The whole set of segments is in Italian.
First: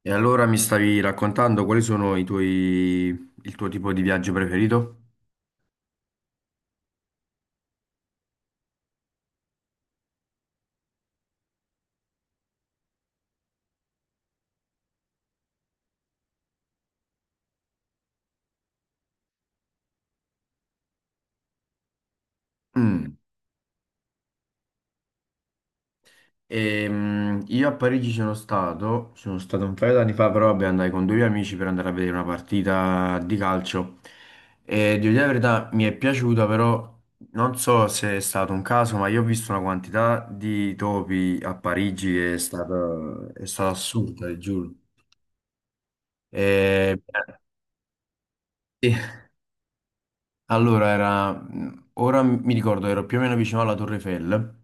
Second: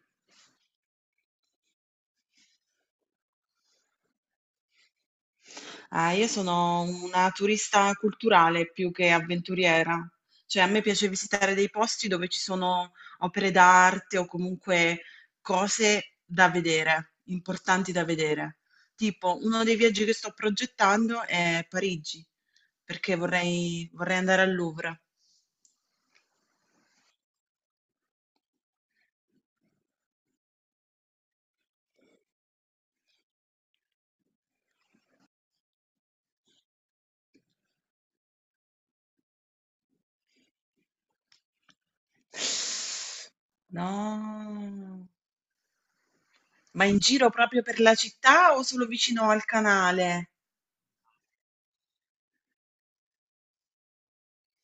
E allora mi stavi raccontando quali sono il tuo tipo di viaggio preferito? Ah, io sono una turista culturale più che avventuriera. Cioè, a me piace visitare dei posti dove ci sono opere d'arte o comunque cose da vedere, importanti da vedere. Tipo, uno dei viaggi che sto progettando è Parigi, Mm. perché vorrei andare al Louvre. Io a Parigi sono stato, un paio d'anni fa, però vabbè, andai con due amici per andare a vedere una partita di calcio. E devo dire la verità, mi è piaciuta, però non so se è stato un caso, ma io ho visto una quantità di topi a Parigi che è stata assurda, ti giuro. No. Ma E, in giro proprio per la città o solo vicino al canale? Allora, ora mi ricordo, ero più o meno vicino alla Torre Eiffel.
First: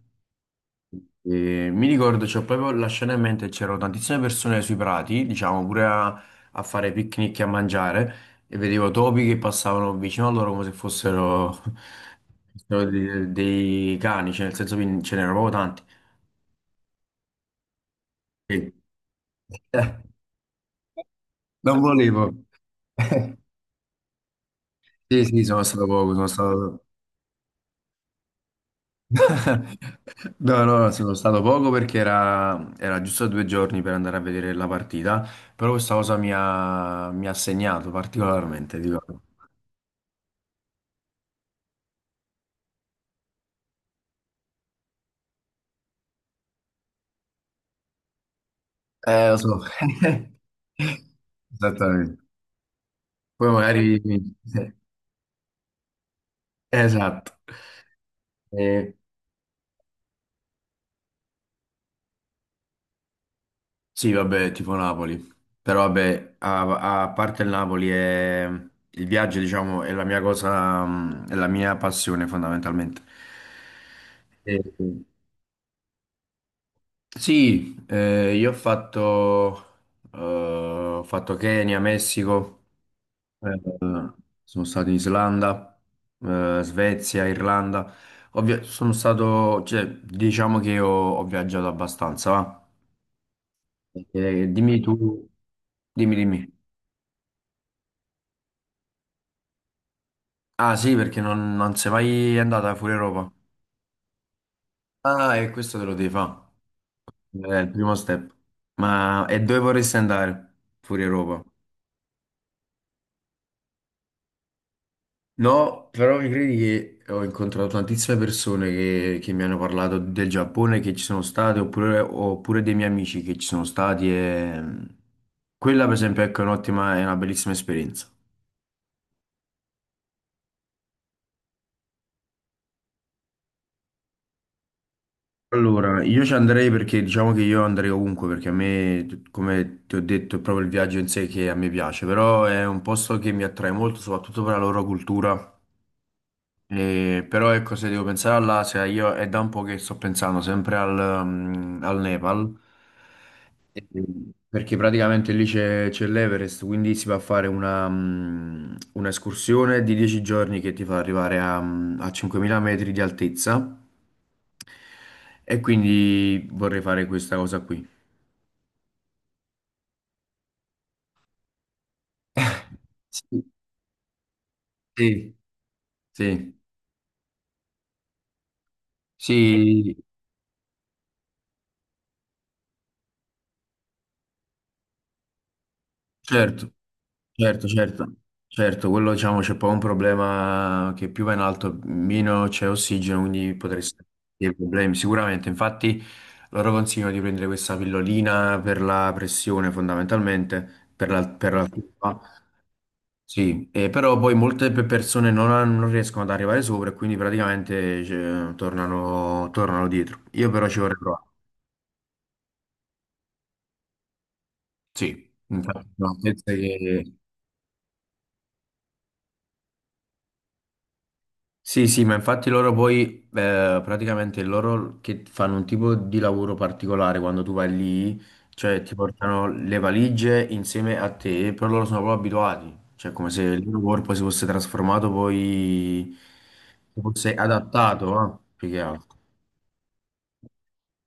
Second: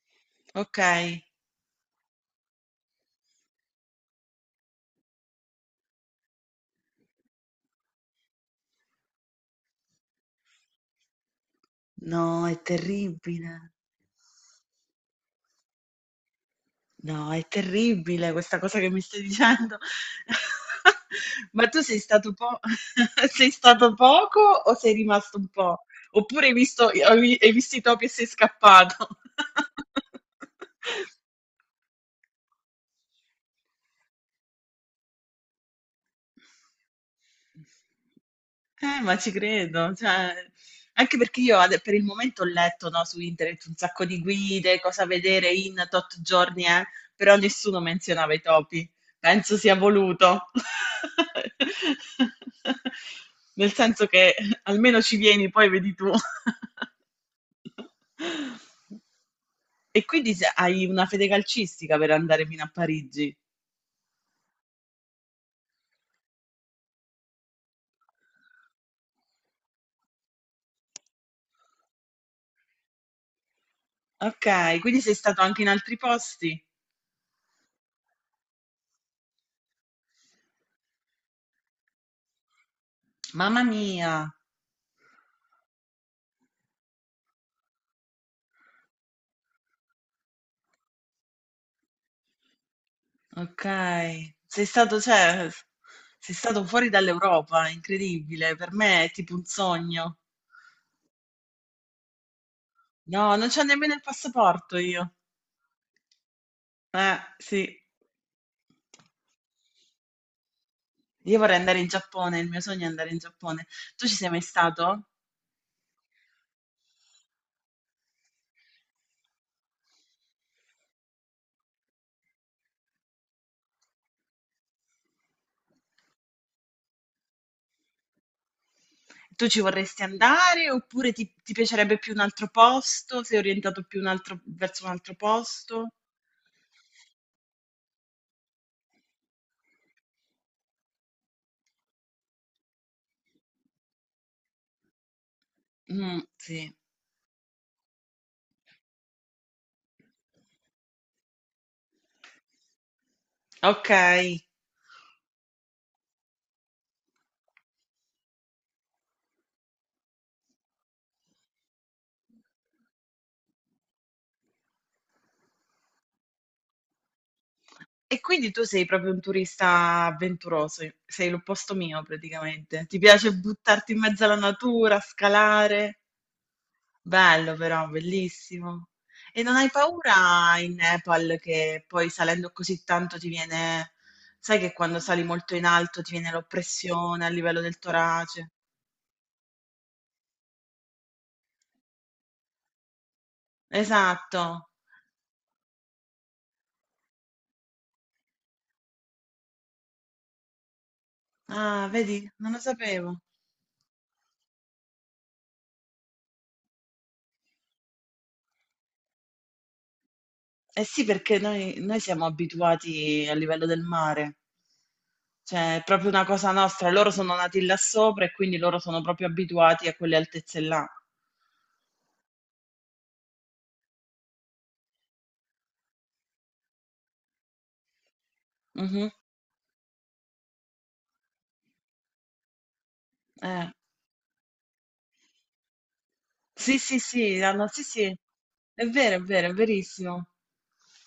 Ok. E mi ricordo, c'ho proprio la scena in mente, c'erano tantissime persone sui prati, diciamo, pure a fare picnic e a mangiare e vedevo topi che passavano vicino a loro come se fossero, No, è fossero terribile. dei, cani, cioè nel senso che ce n'erano proprio tanti. No, è terribile questa E- cosa che mi stai dicendo. Ma Non tu sei volevo. stato sei stato poco o sei Sì, rimasto sì, un sono po'? stato poco, sono Oppure hai stato. visto, hai visto i topi e sei scappato? No, no, no, sono stato poco perché era giusto 2 giorni per andare a vedere la partita, però questa cosa mi ha segnato particolarmente, dico. ma ci credo, cioè anche perché io ade per il momento ho letto, no, su internet un sacco di guide, cosa vedere in tot giorni, però nessuno menzionava i topi. Lo Penso so. sia voluto. Esattamente. Poi Nel magari. senso che almeno ci vieni, poi vedi tu. Esatto. Eh, E quindi hai una fede calcistica per andare fino a Parigi. sì, vabbè, tipo Napoli. Però vabbè, a parte il Napoli, il viaggio, diciamo, è la mia cosa, è la mia passione fondamentalmente. Ok, quindi sei stato anche in altri posti? Sì, io ho fatto Kenya, Messico, eh, Mamma mia, sono stato in Islanda, Svezia, Irlanda. Cioè, diciamo che ho viaggiato abbastanza, va. ok. Sei Dimmi stato, tu, cioè, dimmi, sei dimmi. stato fuori dall'Europa, incredibile. Per me è tipo un sogno. Ah sì, perché non sei mai andata fuori Europa. No, non c'ho nemmeno il passaporto io. Ah, e questo te lo devi fare. È Sì. il primo step. Ma e dove vorresti andare fuori Io Europa? vorrei andare in Giappone, il mio sogno è andare in Giappone. Tu ci sei mai stato? No, però mi credi che ho incontrato tantissime persone che mi hanno parlato del Giappone che ci sono state, oppure dei miei amici che ci sono stati. Quella, per esempio, ecco, è un'ottima, è una bellissima esperienza. Tu ci vorresti andare oppure ti piacerebbe più un altro posto? Sei orientato più un verso un altro posto? Allora, io ci andrei perché diciamo che io andrei ovunque, perché a me, come ti ho detto, è proprio il viaggio in sé che a me piace, però è un posto che mi attrae molto, soprattutto per la loro cultura. Mm, sì. Però ecco, se devo pensare all'Asia, io è da un po' che sto pensando sempre al Nepal. Eh, Ok. perché praticamente lì c'è l'Everest, quindi si va a fare un'escursione di 10 giorni che ti fa arrivare a 5.000 metri di altezza, e quindi vorrei fare questa cosa qui. E quindi tu sei proprio un turista avventuroso, i sei l'opposto mio praticamente. Ti piace Sì, buttarti in mezzo alla natura, sì, scalare? sì, Bello però, bellissimo. E non hai sì, paura in Nepal che poi salendo così tanto ti viene, sai che quando sali molto in alto ti viene certo. l'oppressione a livello Certo, del certo, torace? certo, quello diciamo c'è poi un problema che più va in alto, meno c'è ossigeno, quindi potresti avere Esatto. dei problemi sicuramente. Infatti loro consigliano di prendere questa pillolina per la pressione fondamentalmente, per Ah, l'altitudine. vedi, non lo sapevo. Sì, e però poi molte persone non riescono ad arrivare sopra, e quindi praticamente cioè, tornano dietro. Io però ci Eh vorrei sì, provare. perché noi siamo abituati a livello del mare. Sì, Cioè, è infatti, proprio no, una penso cosa nostra. che. Loro sono nati là sopra e quindi loro sono proprio abituati a quelle altezze là. Sì, sì, ma infatti loro poi, praticamente loro che fanno un tipo di lavoro particolare quando tu vai lì, cioè ti Mh-mh. portano le valigie insieme a te, però loro sono proprio abituati, cioè come se il Eh. loro corpo si fosse trasformato poi, Sì, sì, si fosse sì, hanno sì, adattato, sì. no? Più che È altro. vero, è vero, è verissimo.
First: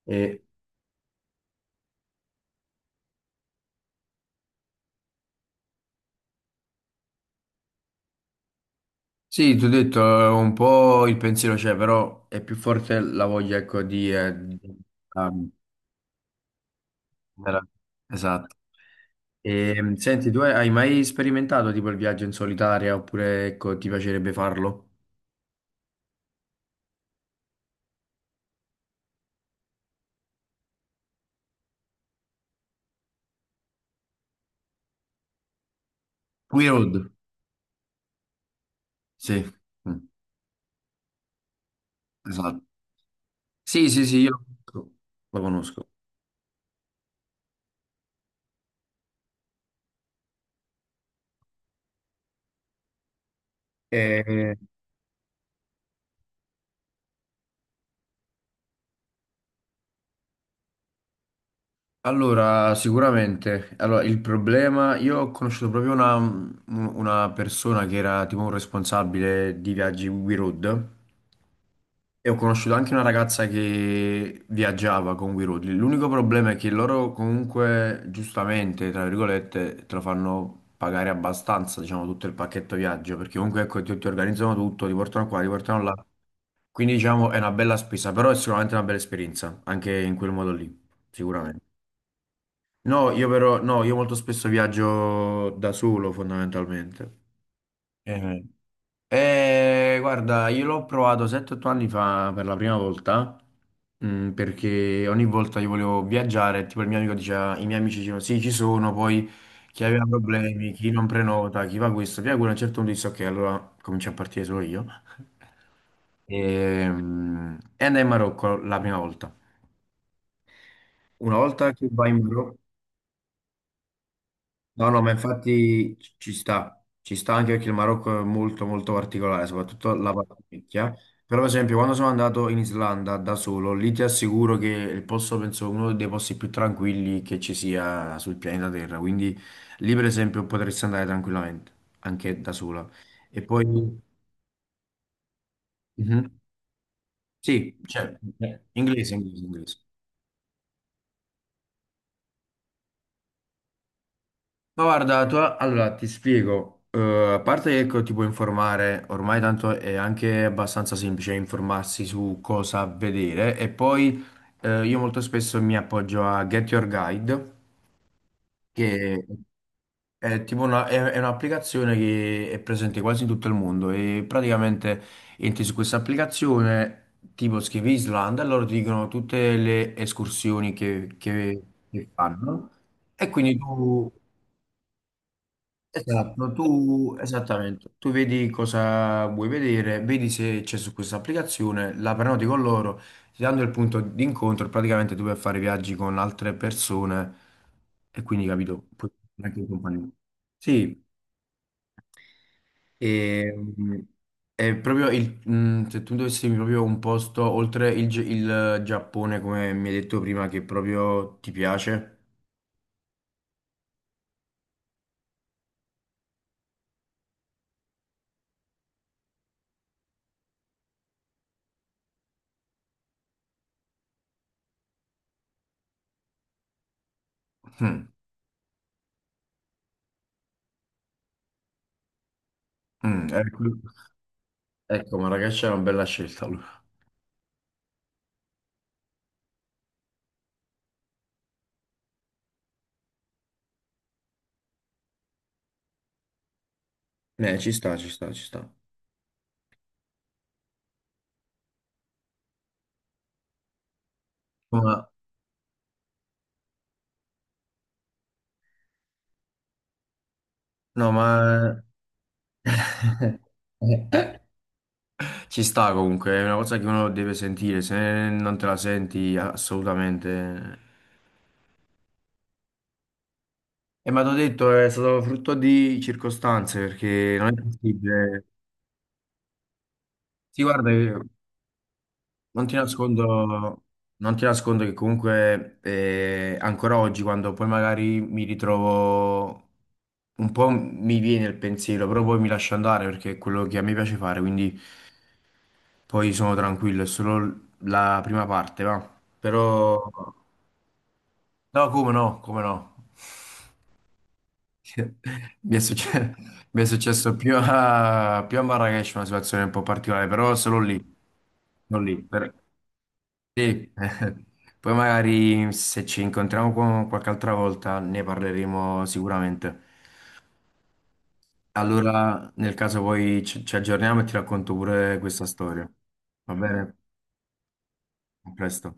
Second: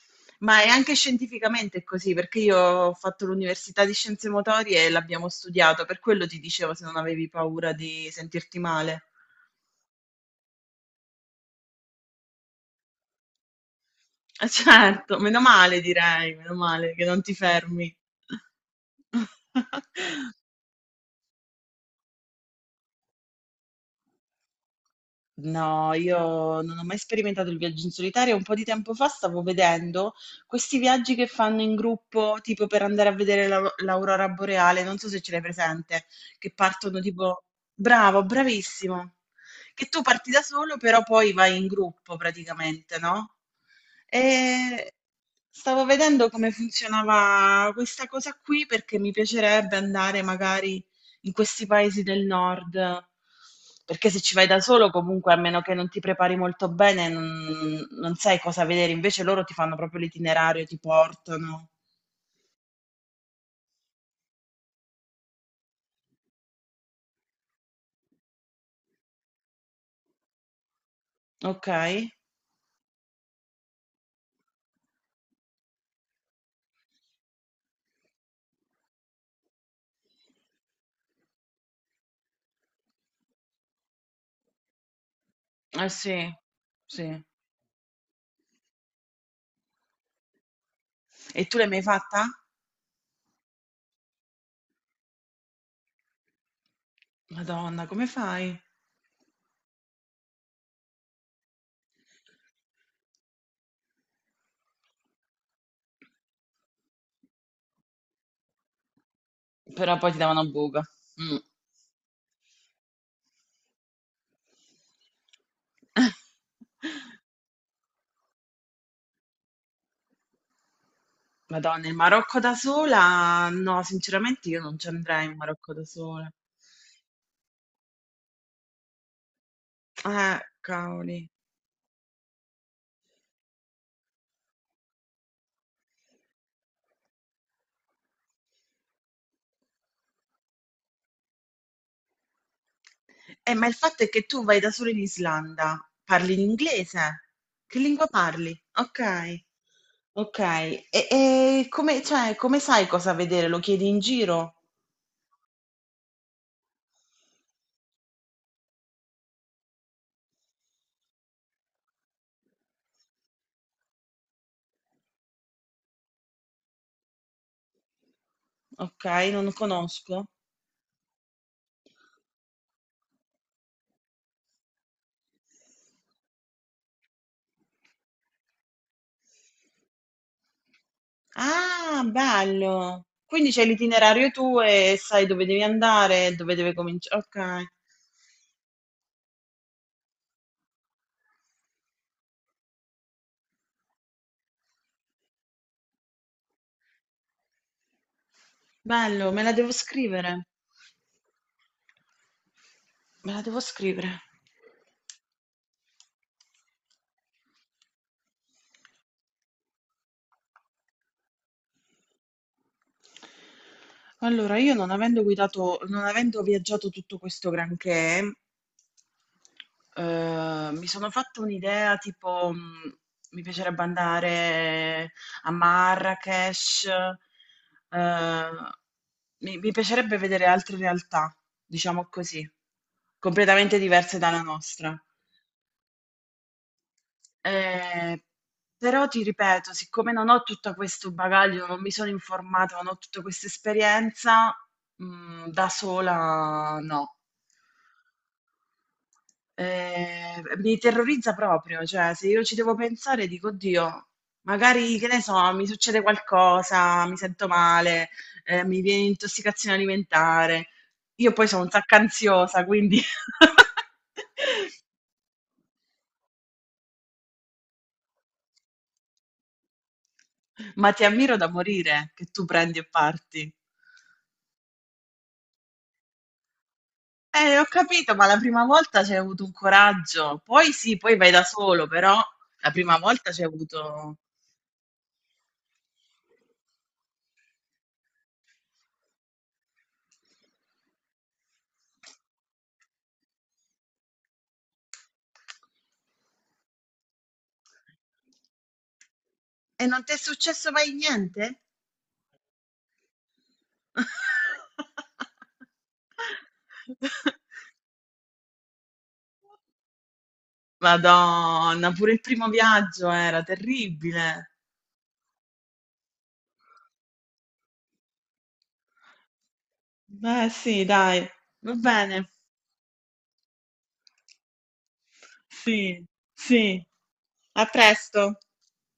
E, Ma è anche scientificamente così, perché io ho fatto l'università di scienze motorie e l'abbiamo studiato, per quello ti dicevo se non avevi paura di sentirti male. sì, ti ho detto, un po' il pensiero c'è, però è più forte la voglia, ecco, Eh certo, ah, meno male direi, meno male che non ti era- fermi. esatto. E, senti, tu hai mai sperimentato tipo il viaggio in solitaria oppure ecco, ti piacerebbe farlo? No, io non ho mai sperimentato il viaggio in solitario. Un po' di tempo fa stavo vedendo questi viaggi che fanno in gruppo, tipo per andare a vedere l'aurora boreale, non so se ce l'hai presente, che We partono Road, tipo... Bravo, bravissimo. sì. Che Mm, tu parti da solo, però poi vai in gruppo esatto. praticamente, no? Sì, sì, sì, io E lo stavo conosco. vedendo come funzionava questa cosa qui perché mi piacerebbe andare magari in questi paesi del nord. Perché se ci vai E, da solo, comunque, a meno che non ti prepari molto bene, non sai cosa vedere. Invece loro ti fanno proprio l'itinerario, ti portano. allora, sicuramente, allora, il problema, io ho conosciuto proprio una persona che era tipo un responsabile di viaggi We Road. Ok? Eh E ho conosciuto anche una ragazza che viaggiava con We Road. L'unico problema è che loro comunque, giustamente, tra virgolette, te lo fanno pagare abbastanza, diciamo, tutto il pacchetto viaggio, perché comunque ecco, ti organizzano tutto, ti portano qua, ti portano là. sì, Quindi sì. diciamo è una bella spesa, però è sicuramente una bella esperienza, anche in quel modo lì, E tu sicuramente. l'hai mai fatta? No, io però, no, io molto spesso viaggio da solo, fondamentalmente. Madonna, come Eh. fai? Guarda, io l'ho provato 7-8 anni fa per la prima volta, perché ogni volta io volevo viaggiare, tipo il mio amico diceva, i miei amici dicevano sì, ci sono, poi chi Però aveva poi ti davano problemi, buca. chi non Mm. prenota, chi fa questo, via quello, a un certo punto disse ok, allora comincio a partire solo io. E, mm, e andai in Marocco la prima volta. Una volta Madonna, che il vai in Marocco da Marocco. sola? No, sinceramente io non No, ci no, ma andrei in Marocco da infatti ci sola. ci sta, ci sta anche perché il Marocco è molto molto particolare, soprattutto la parte vecchia. Cavoli. Però, per esempio, quando sono andato in Islanda da solo, lì ti assicuro che il posto, penso, uno dei posti più tranquilli che ci sia sul pianeta Terra. Quindi lì, per esempio, potresti andare tranquillamente, anche da sola. E Ma il poi. fatto è che tu vai da solo in Islanda, Mhm. parli in inglese? Sì, Che lingua cioè, parli? inglese, Ok, inglese, inglese. ok. E come, cioè, come sai cosa vedere? Lo chiedi in giro? Ma guarda, tu, allora ti spiego. A parte che ecco, ti puoi informare, ormai tanto è anche abbastanza semplice informarsi su cosa vedere e poi io molto spesso mi appoggio a Get Your Guide, Ok, che non lo conosco. è tipo è un'applicazione che è presente quasi in tutto il mondo e praticamente entri su questa applicazione, tipo scrivi Islanda, e loro ti dicono tutte le escursioni che, che Ah, che fanno. bello. E Quindi quindi c'è tu. l'itinerario tuo e sai dove devi andare, Esatto, dove deve tu, cominciare. Ok, esattamente, tu vedi cosa vuoi vedere, vedi se c'è su questa applicazione, la prenoti con loro, ti danno il punto di incontro, e praticamente tu puoi fare viaggi con altre persone e quindi capito, puoi bello, me fare la anche in devo compagnia. scrivere. Sì, Me la e, devo mm, scrivere. è proprio il, mm, se tu dovessi dirmi proprio un posto oltre il Giappone, come mi hai detto prima, che proprio ti piace, Allora, io non avendo guidato, non avendo viaggiato tutto questo granché, mi sono fatta un'idea, tipo, mi piacerebbe andare a Marrakech, mm, ehm, mi piacerebbe vedere altre realtà, diciamo così, ecco, completamente diverse dalla nostra. ecco, Marrakech è una bella scelta allora. Ehm, Però ti ripeto, siccome non ho tutto questo bagaglio, non mi sono informata, non ho tutta questa esperienza, da sola no. Ci sta, ci sta, ci sta. Mi terrorizza proprio, cioè se io ci devo pensare dico, oddio, magari che Ma ne so, mi succede qualcosa, mi sento male, mi viene intossicazione alimentare. no, Io poi sono un ma sacco ansiosa, quindi... ci sta comunque, è una cosa che uno deve sentire, se non te la senti assolutamente. Ma ti ammiro da morire che tu prendi e parti. E ma t'ho detto, è stato frutto di circostanze, perché non è Ho capito, ma la possibile. prima volta c'hai avuto un coraggio. Sì, Poi guarda, sì, poi io vai da solo, però non la ti prima volta c'hai nascondo, avuto... non ti nascondo che comunque ancora oggi, quando poi magari mi ritrovo, un po' mi viene il pensiero, però poi mi lascio andare perché è quello che a me piace fare, quindi. Poi sono tranquillo, è solo la prima parte, va. E Però. non ti è successo mai niente? No, come no, come no. Mi è succe- mi è successo, più a Marrakech una situazione un po' particolare, però solo lì, Madonna, non pure lì. il primo per- viaggio era sì. terribile. Poi magari se ci incontriamo qualche altra volta ne parleremo sicuramente. Beh, sì, dai, va bene. Allora, nel caso poi ci aggiorniamo e ti racconto pure questa storia. Sì, Va sì. bene? A presto. A presto.